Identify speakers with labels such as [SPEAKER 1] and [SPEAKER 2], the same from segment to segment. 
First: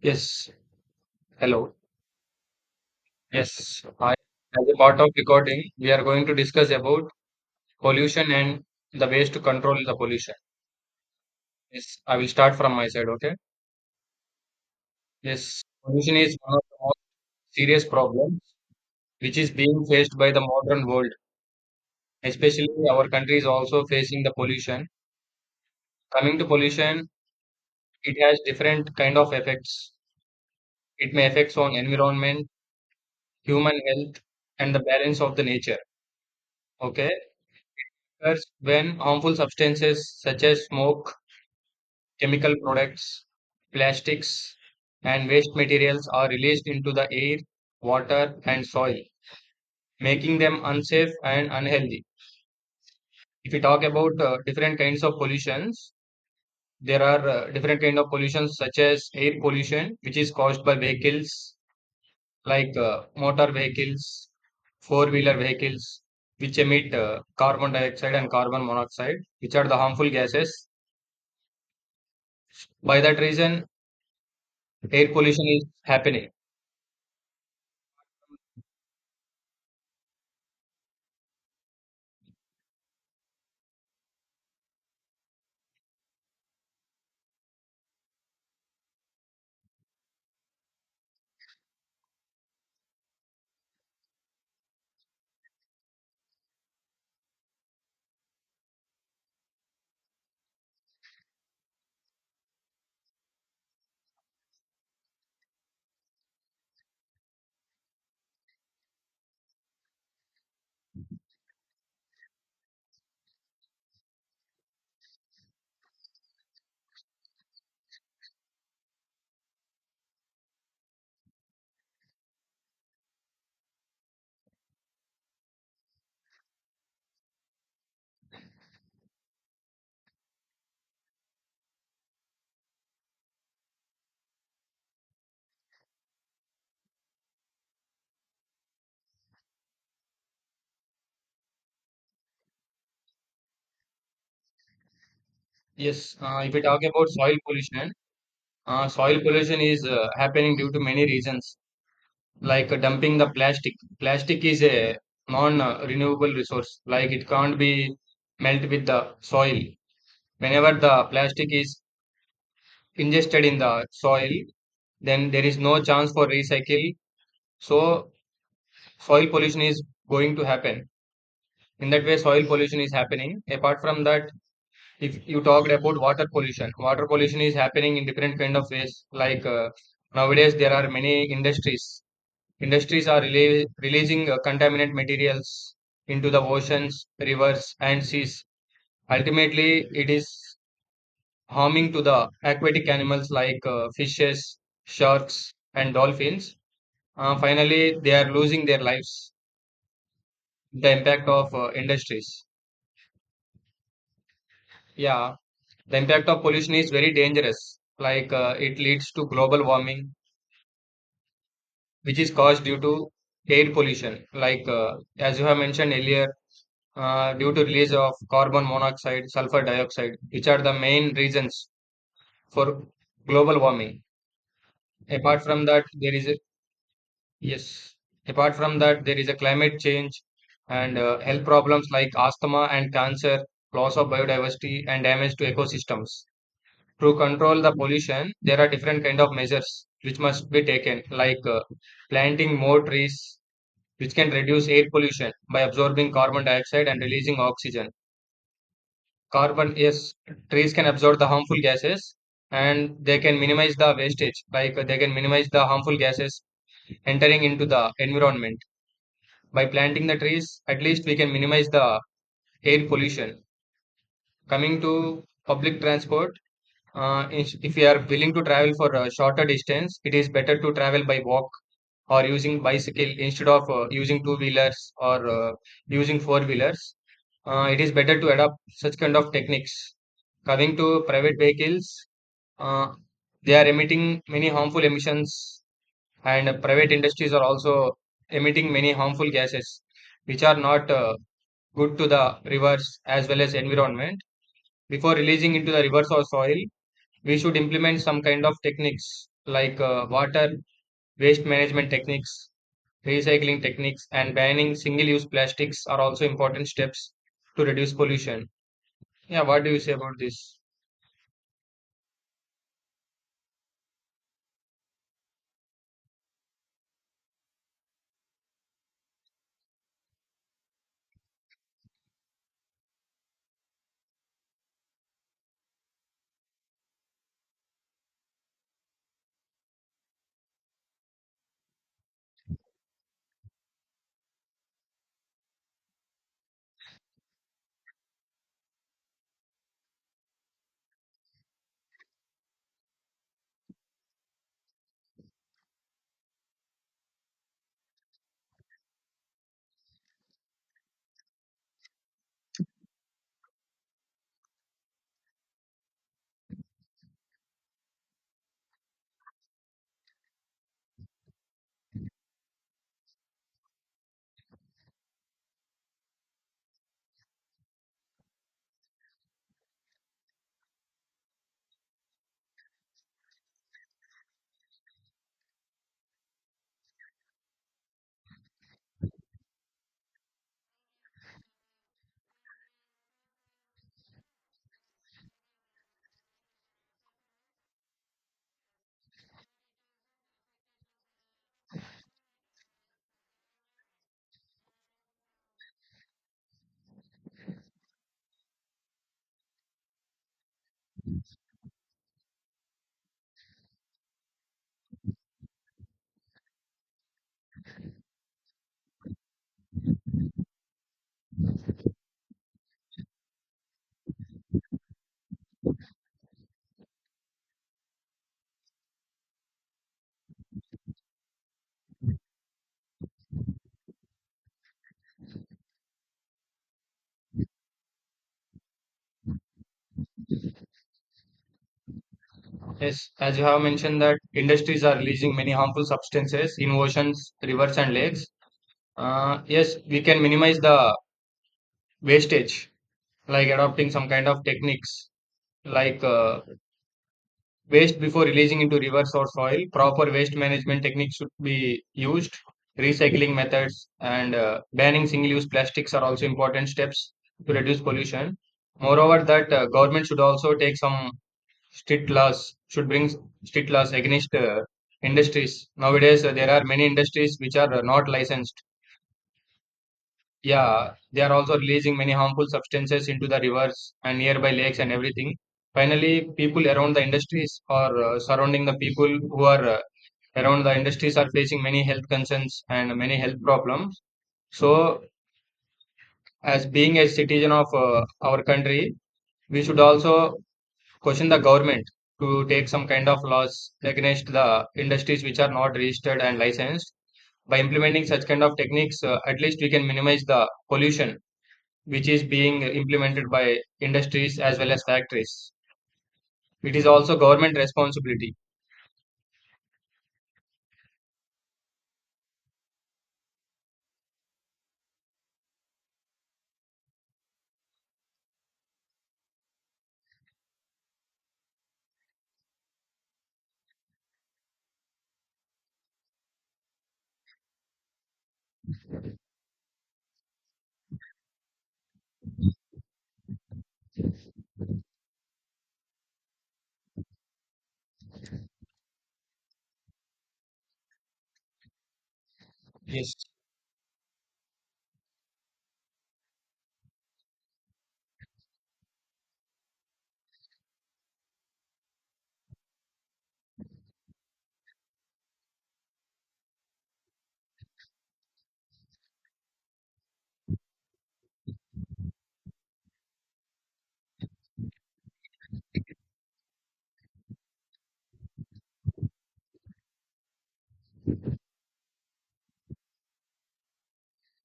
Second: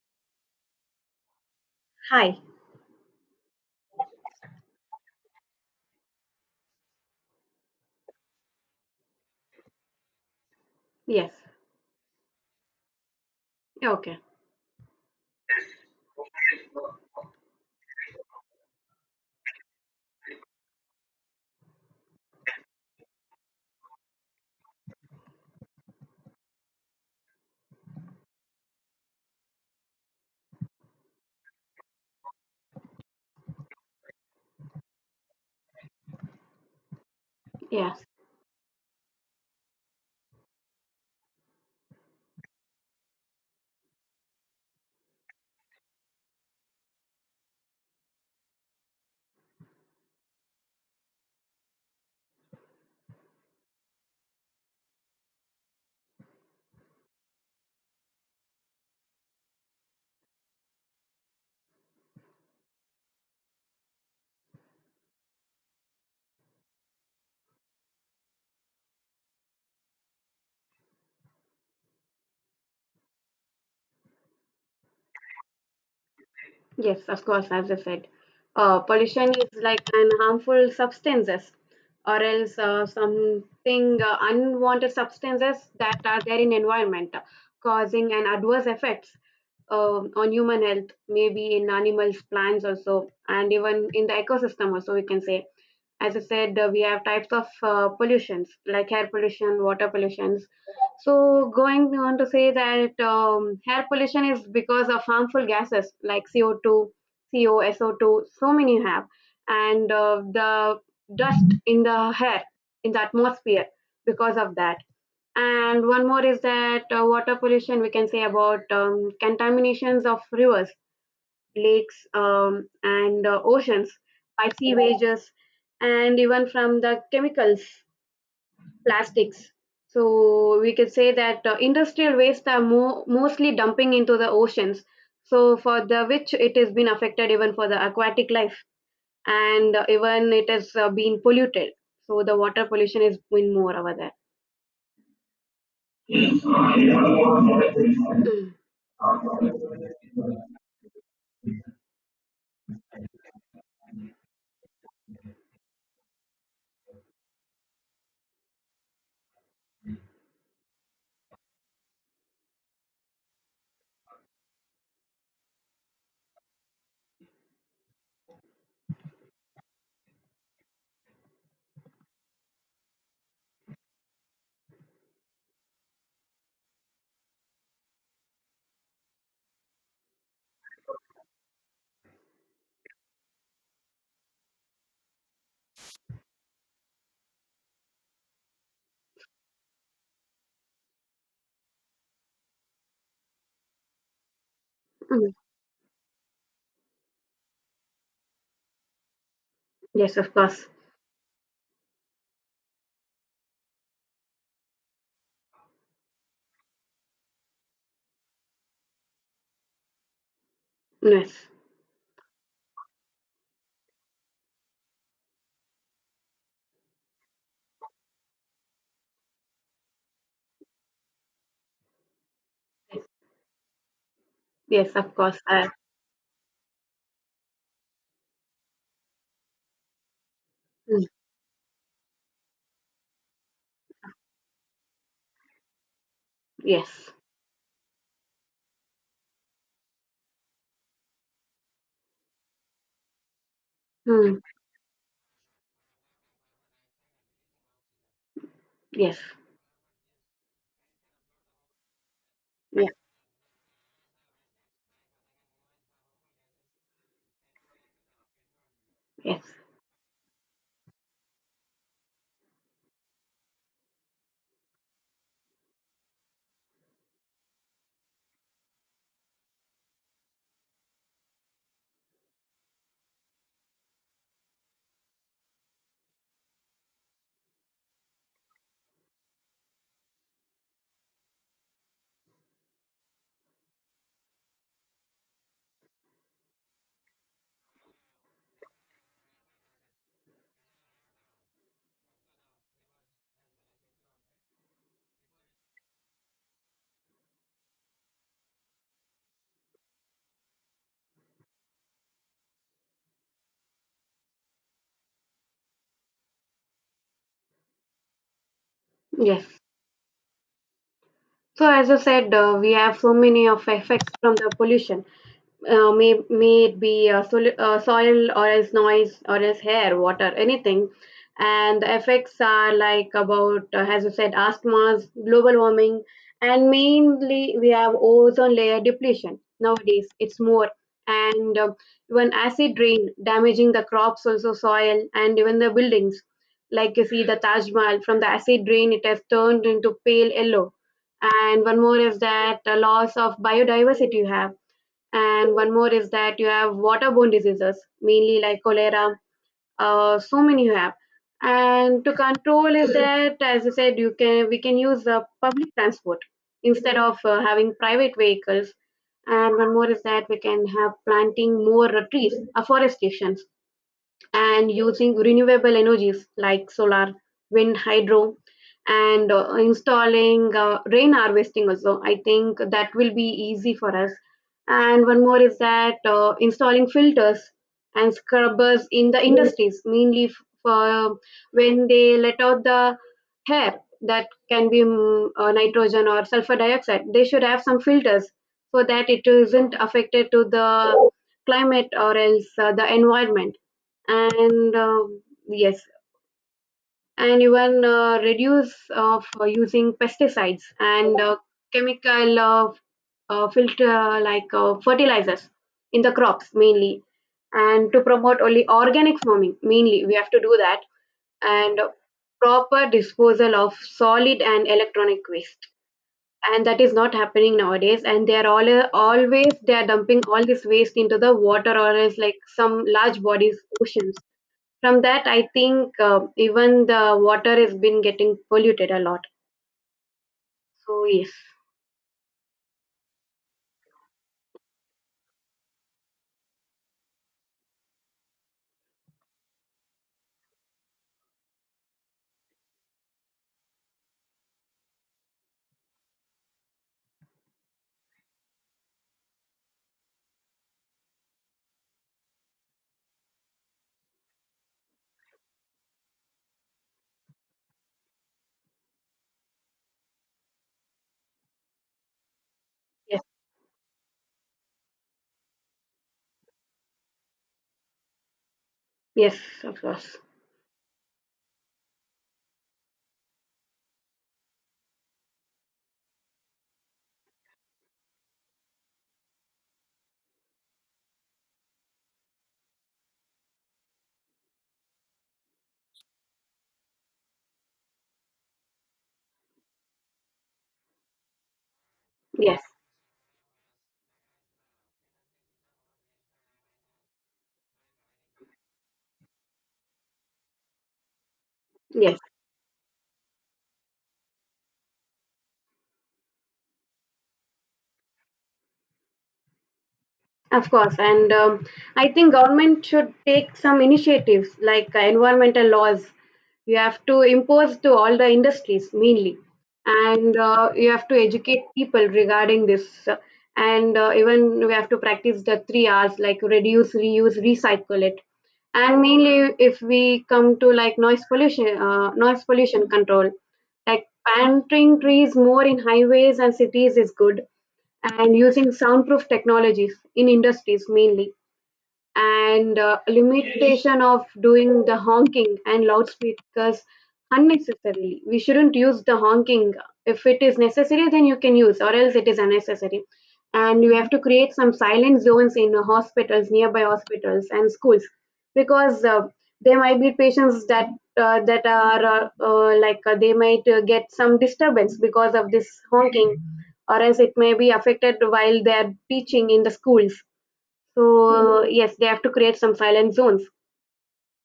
[SPEAKER 1] Yes, hello.
[SPEAKER 2] Hi.
[SPEAKER 1] Yes, I, as a part of recording, we are going to discuss about pollution and the ways to control the pollution.
[SPEAKER 2] Yes.
[SPEAKER 1] Yes, I will start from my side, okay?
[SPEAKER 2] Yeah, okay.
[SPEAKER 1] Yes, pollution is one of the most serious problems which is being faced by the modern world. Especially our country is also facing the pollution. Coming to pollution, it has different kind of effects. It may affects on environment, human health, and the balance of the nature. Okay.
[SPEAKER 2] Yes.
[SPEAKER 1] First, when harmful substances such as smoke chemical products, plastics, and waste materials are released into the air, water, and soil, making them unsafe and unhealthy. If we talk about different kinds of pollutions, there are different kind of pollutions such as air pollution, which is caused by vehicles like motor vehicles, four-wheeler vehicles, which emit carbon dioxide and carbon monoxide, which are the harmful gases. By that reason, air pollution is happening.
[SPEAKER 2] Yes. Of course. As I said, pollution is like an harmful substances, or else something unwanted substances that are there in environment, causing an adverse effects on human health, maybe in animals, plants also, and even in the ecosystem also. We can say as I said, we have types of pollutions like air pollution, water pollutions. So, going on to say that air pollution is because of harmful gases like CO2, CO, SO2, so many have, and the dust in the air, in the atmosphere because of that. And one more is that water pollution, we can say about contaminations of rivers, lakes, and oceans, by sewages, and even from the chemicals, plastics. So we can say that industrial waste are mostly dumping into the oceans. So for the which it has been affected even for the aquatic life, and even it has been polluted. So the water pollution is been more over there.
[SPEAKER 1] Yes, if we talk about
[SPEAKER 2] Mm,
[SPEAKER 1] soil pollution is happening due to many reasons, like dumping the plastic. Plastic is a non-renewable resource, like it can't be melt with the soil. Whenever the plastic is ingested in the soil, then there is no chance for recycle. So soil pollution is going to happen. In that way, soil pollution is happening. Apart from that, if you talked about water pollution, water pollution is happening in different kind of ways, like nowadays there are many industries are releasing contaminant materials into the oceans, rivers and seas. Ultimately, it is harming to the aquatic animals like fishes,
[SPEAKER 2] mm.
[SPEAKER 1] sharks and dolphins. Finally, they are losing their lives,
[SPEAKER 2] Yes, of course.
[SPEAKER 1] the impact of industries. Yeah, the impact of pollution is very dangerous, like it leads to global warming,
[SPEAKER 2] Yes,
[SPEAKER 1] which is caused due to air pollution. Like as you have mentioned earlier, due to release of carbon monoxide, sulfur dioxide, which are the main reasons for global warming.
[SPEAKER 2] yes, of course.
[SPEAKER 1] Apart from
[SPEAKER 2] Uh,
[SPEAKER 1] that, there is a, yes. Apart from that, there is a climate change and
[SPEAKER 2] mm,
[SPEAKER 1] health problems like asthma and cancer, loss of biodiversity, and damage to ecosystems.
[SPEAKER 2] yes,
[SPEAKER 1] To control the pollution, there are different kind of measures which must be taken, like planting more trees, which can
[SPEAKER 2] mm,
[SPEAKER 1] reduce air pollution by absorbing carbon dioxide and releasing oxygen.
[SPEAKER 2] yes,
[SPEAKER 1] Carbon, yes, trees can absorb the harmful gases
[SPEAKER 2] yeah,
[SPEAKER 1] and they can minimize the wastage, like they can minimize the harmful gases entering into the environment.
[SPEAKER 2] yes.
[SPEAKER 1] By planting the trees, at least we can minimize the air pollution. Coming to public transport, if we are willing to travel for a shorter distance, it is better to travel by walk or using bicycle instead of using two wheelers or using four wheelers. It is better to adopt such kind of techniques. Coming to private vehicles, uh, they are emitting many harmful emissions, and private industries are also emitting many harmful gases which are not good to the rivers as well as environment. Before releasing into the rivers or soil, we should implement some kind of techniques like water waste management techniques. Recycling techniques and banning single use plastics are also important steps to reduce pollution. Yeah,
[SPEAKER 2] Yes.
[SPEAKER 1] what do you say about this?
[SPEAKER 2] So as I said, we have so many of effects from the pollution, may it be soil or as noise or as hair, water, anything. And the effects are like about, as you said, asthmas, global warming, and mainly we have ozone layer depletion. Nowadays, it's more. And even acid rain damaging the crops, also soil, and even the buildings. Like you see the Taj Mahal, from the acid rain, it has turned into pale yellow. And one more is that the loss of biodiversity you have, and one more is that you have waterborne diseases, mainly like cholera. So many you have. And to control is that, as I said, you can we can use public transport instead of having private vehicles. And one more is that we can have planting more trees, afforestation, and using renewable energies like solar, wind, hydro, and installing rain harvesting also. I think that will be easy for us. And one more is that installing filters and scrubbers in the industries, mainly for, when they let out the hair, that can be nitrogen or sulfur dioxide. They should have some filters so that it isn't affected to the climate or else the environment. And yes, and even reduce of using pesticides and chemical, filter like fertilizers in the crops mainly, and to promote only organic farming, mainly we have to do that. And proper disposal of solid and electronic waste, and that is not happening nowadays, and they are all always they are dumping all this waste into the water or else like some large bodies, oceans. From that, I think even the water has been getting polluted a lot. So yes,
[SPEAKER 1] Yes, as you have mentioned that industries are releasing many harmful substances in oceans, rivers and lakes. Yes, we can minimize the wastage, like adopting some kind of techniques like waste before releasing into rivers or soil, proper waste management techniques should be used. Recycling methods and banning single use plastics are also important steps to reduce pollution. Moreover that, government should also take some strict laws should bring s-
[SPEAKER 2] yes,
[SPEAKER 1] strict laws against industries. Nowadays there are many industries which are not licensed.
[SPEAKER 2] yes, of course,
[SPEAKER 1] Yeah, they are also releasing many harmful substances into the rivers and nearby lakes and everything. Finally, people around the industries or surrounding the people who are around the industries are facing many health concerns and many health problems. So, as being a citizen of our country, we should also question the government to
[SPEAKER 2] yes,
[SPEAKER 1] take some kind of laws against the industries which are not registered and licensed. By implementing such kind of techniques, at least we can minimize the pollution which
[SPEAKER 2] yes.
[SPEAKER 1] is being implemented by industries as well as factories. It is also government responsibility.
[SPEAKER 2] Of course, and I think government should take some initiatives like environmental laws. You have to impose to all the industries mainly, and you have to educate people regarding this. And even we have to practice the three R's like reduce, reuse, recycle it. And mainly, if we come to like noise pollution control. Like planting trees more in highways and cities is good, and using soundproof technologies in industries mainly, and
[SPEAKER 1] Yes,
[SPEAKER 2] limitation of doing the honking and loudspeakers. Unnecessarily we shouldn't use the honking; if it is necessary then you can use, or else it is unnecessary. And you have to create some silent zones in hospitals, nearby hospitals and schools, because there might be patients that are like, they might get some disturbance because of this honking, or else it may be affected while they are teaching in the schools. So yes, they have to create some silent zones.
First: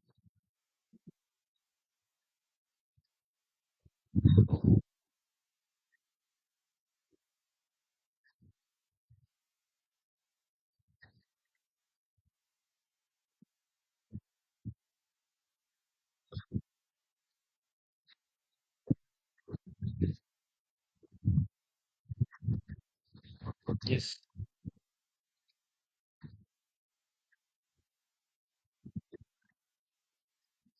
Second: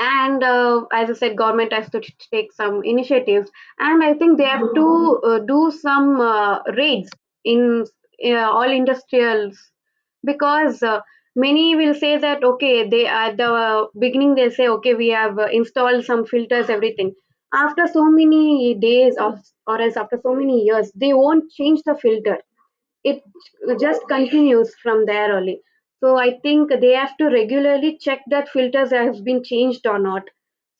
[SPEAKER 2] And as I said, government has to take some initiatives. And I think they have to do some raids in all industrials, because many will say that, okay, they, at the beginning they'll say, okay, we have installed some filters, everything. After so many days of, or else after so many years, they won't change the filter, it just
[SPEAKER 1] yes,
[SPEAKER 2] continues from there only. So I think they have to regularly check that filters has been changed or not.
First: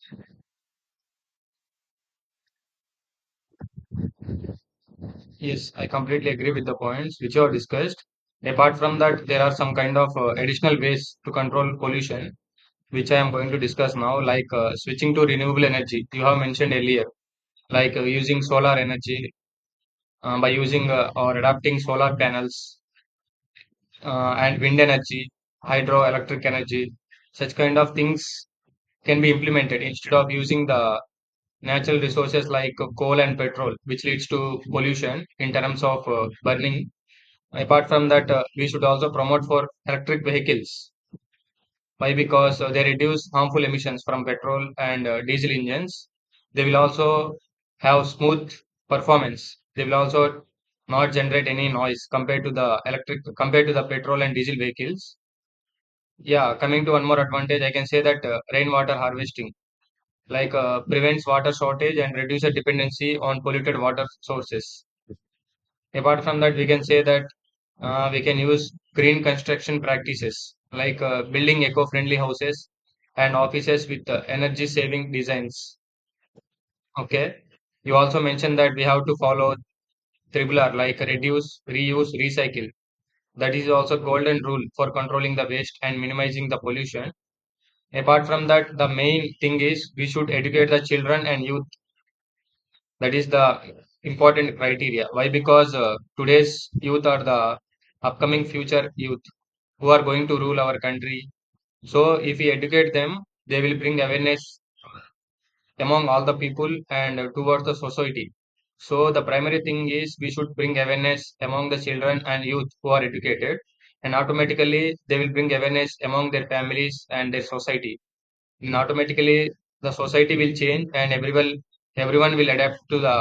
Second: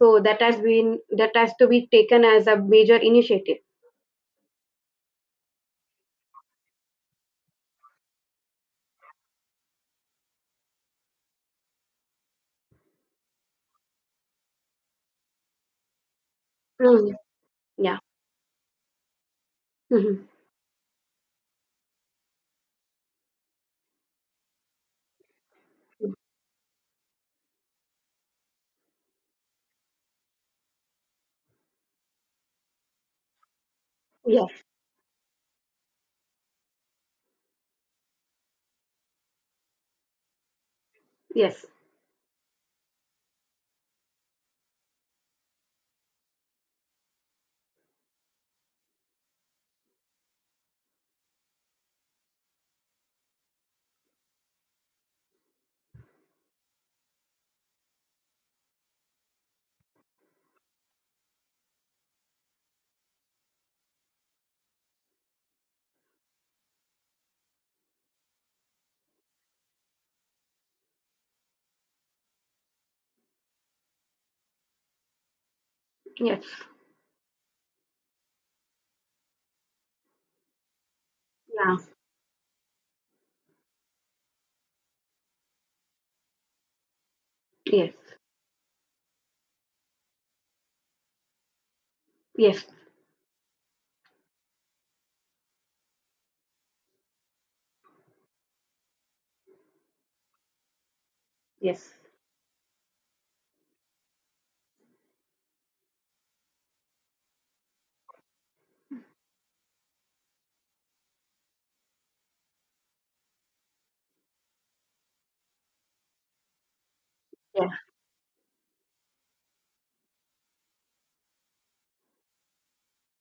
[SPEAKER 2] So that has to be taken as a major initiative.
[SPEAKER 1] yes. I completely agree with the points which are discussed. Apart from that, there are some kind of additional ways to control pollution, which I am going to discuss now, like switching to renewable energy. You have mentioned earlier,
[SPEAKER 2] Mm,
[SPEAKER 1] like
[SPEAKER 2] yeah.
[SPEAKER 1] using solar energy,
[SPEAKER 2] Hmm.
[SPEAKER 1] by using or adapting solar panels and wind energy, hydroelectric energy, such kind of things can be implemented instead of using the natural resources like coal and petrol, which leads to
[SPEAKER 2] Yes.
[SPEAKER 1] pollution in terms of burning. Apart from that, we should also promote for electric vehicles.
[SPEAKER 2] Yes.
[SPEAKER 1] Why? Because they reduce harmful emissions from petrol and diesel engines. They will also have smooth performance. They will also not generate any noise compared to the petrol and diesel vehicles. Yeah, coming to one more advantage, I can say that rainwater harvesting like prevents water shortage and reduces dependency on polluted water sources. Apart from that, we can say that we can use green construction practices like building eco-friendly houses and offices with energy-saving designs.
[SPEAKER 2] Yes.
[SPEAKER 1] Okay, you also mentioned that we have to follow triple R, like reduce,
[SPEAKER 2] Yeah.
[SPEAKER 1] reuse, recycle. That is also golden rule for controlling the waste and minimizing the pollution.
[SPEAKER 2] Yes.
[SPEAKER 1] Apart from that, the main thing is we should educate the children and youth.
[SPEAKER 2] Yes.
[SPEAKER 1] That is the important criteria. Why? Because today's youth are the upcoming future youth who are going to rule our country.
[SPEAKER 2] Yes.
[SPEAKER 1] So if we educate them, they will bring awareness among all the people and towards the society. So the primary thing is we should bring awareness among the children and youth who are educated, and automatically they will bring awareness among their families and their
[SPEAKER 2] Yeah.
[SPEAKER 1] society. Then automatically the society will change and everyone will adapt to the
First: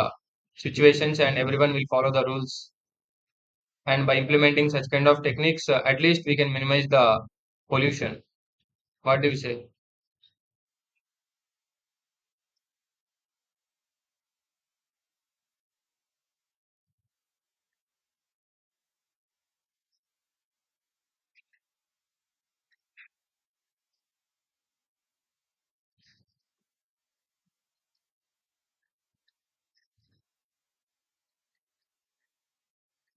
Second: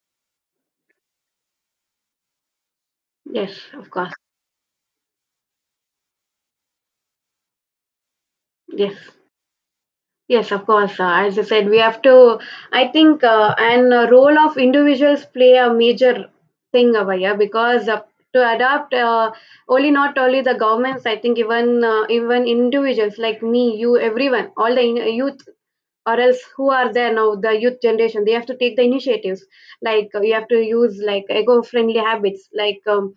[SPEAKER 1] situations and everyone will follow the rules.
[SPEAKER 2] Yes. Of
[SPEAKER 1] And
[SPEAKER 2] course.
[SPEAKER 1] by implementing such kind of techniques, at least we can minimize the pollution.
[SPEAKER 2] Yes.
[SPEAKER 1] What do you say?
[SPEAKER 2] Yes, of course. As I said, we have to. I think and role of individuals play a major thing over here, because to adapt, only not only the governments. I think even individuals like me, you, everyone, all the youth, or else who are there now, the youth generation, they have to take the initiatives. Like you have to use like eco-friendly habits, like.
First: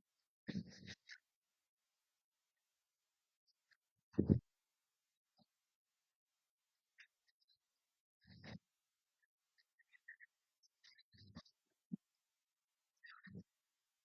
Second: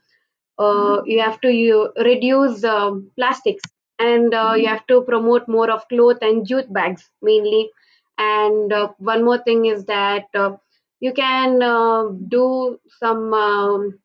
[SPEAKER 2] You have to you reduce plastics, and you have to promote more of cloth and jute bags mainly. And one more thing is that you can do some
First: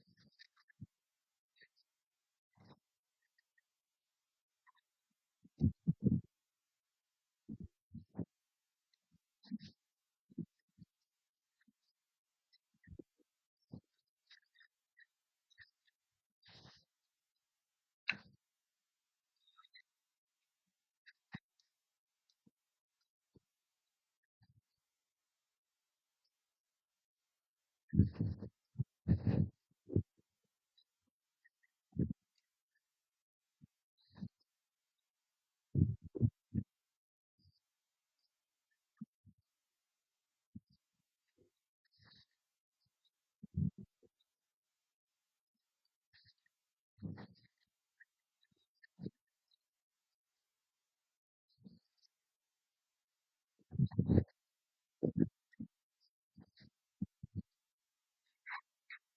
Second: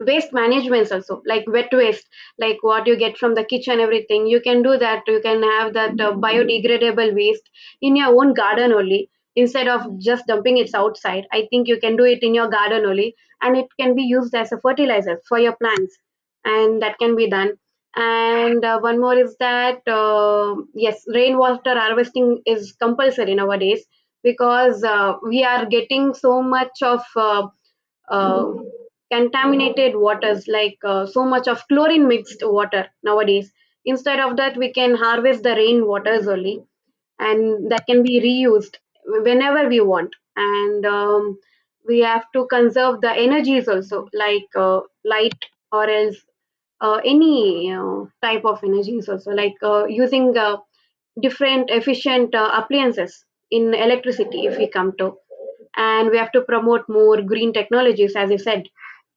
[SPEAKER 2] waste managements also, like wet waste, like what you get from the kitchen, everything you can do that. You can have that biodegradable waste in your own garden only, instead of just dumping it outside. I think you can do it in your garden only, and it can be used as a fertilizer for your plants, and that can be done. And one more is that, yes, rainwater harvesting is compulsory nowadays, because we are getting so much of uh, contaminated waters, like so much of chlorine mixed water nowadays. Instead of that, we can harvest the rain waters only, and that can be reused whenever we want. And we have to conserve the energies also, like light, or else any type of energies also, like using different efficient appliances in electricity if we come to. And we have to promote more green technologies as you said.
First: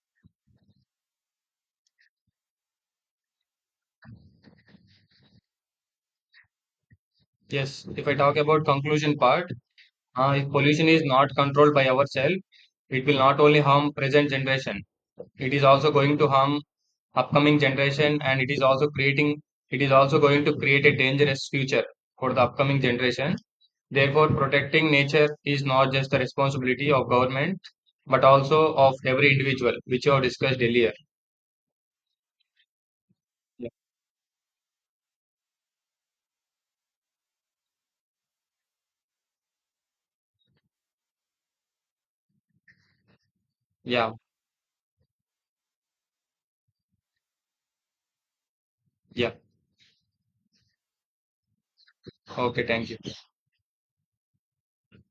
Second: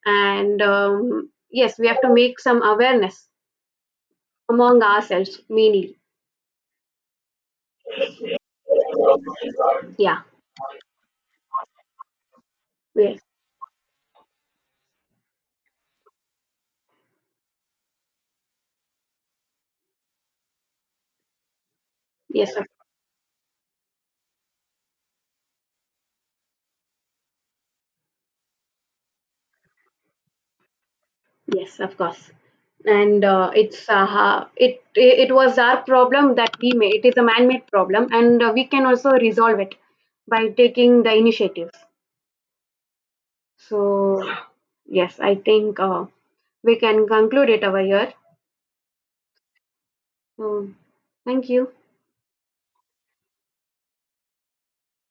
[SPEAKER 2] And yes, we have to make some awareness among ourselves mainly.
[SPEAKER 1] Yes, if I talk about conclusion part,
[SPEAKER 2] Yeah.
[SPEAKER 1] if pollution is not controlled by ourselves, it will
[SPEAKER 2] Yes,
[SPEAKER 1] not only harm present generation, it is also going to harm upcoming generation, and it is also going to create a dangerous future for the
[SPEAKER 2] yes,
[SPEAKER 1] upcoming generation. Therefore, protecting nature is not just the responsibility of government, but also of every individual, which you have discussed earlier.
[SPEAKER 2] yes, of course. And
[SPEAKER 1] Yeah,
[SPEAKER 2] it's it was our problem that we made, it is a man made problem, and we can also resolve it by taking the initiatives. So
[SPEAKER 1] yeah.
[SPEAKER 2] yes, I think we can conclude it over here.
[SPEAKER 1] Yeah.
[SPEAKER 2] So thank you.
[SPEAKER 1] Okay, thank you.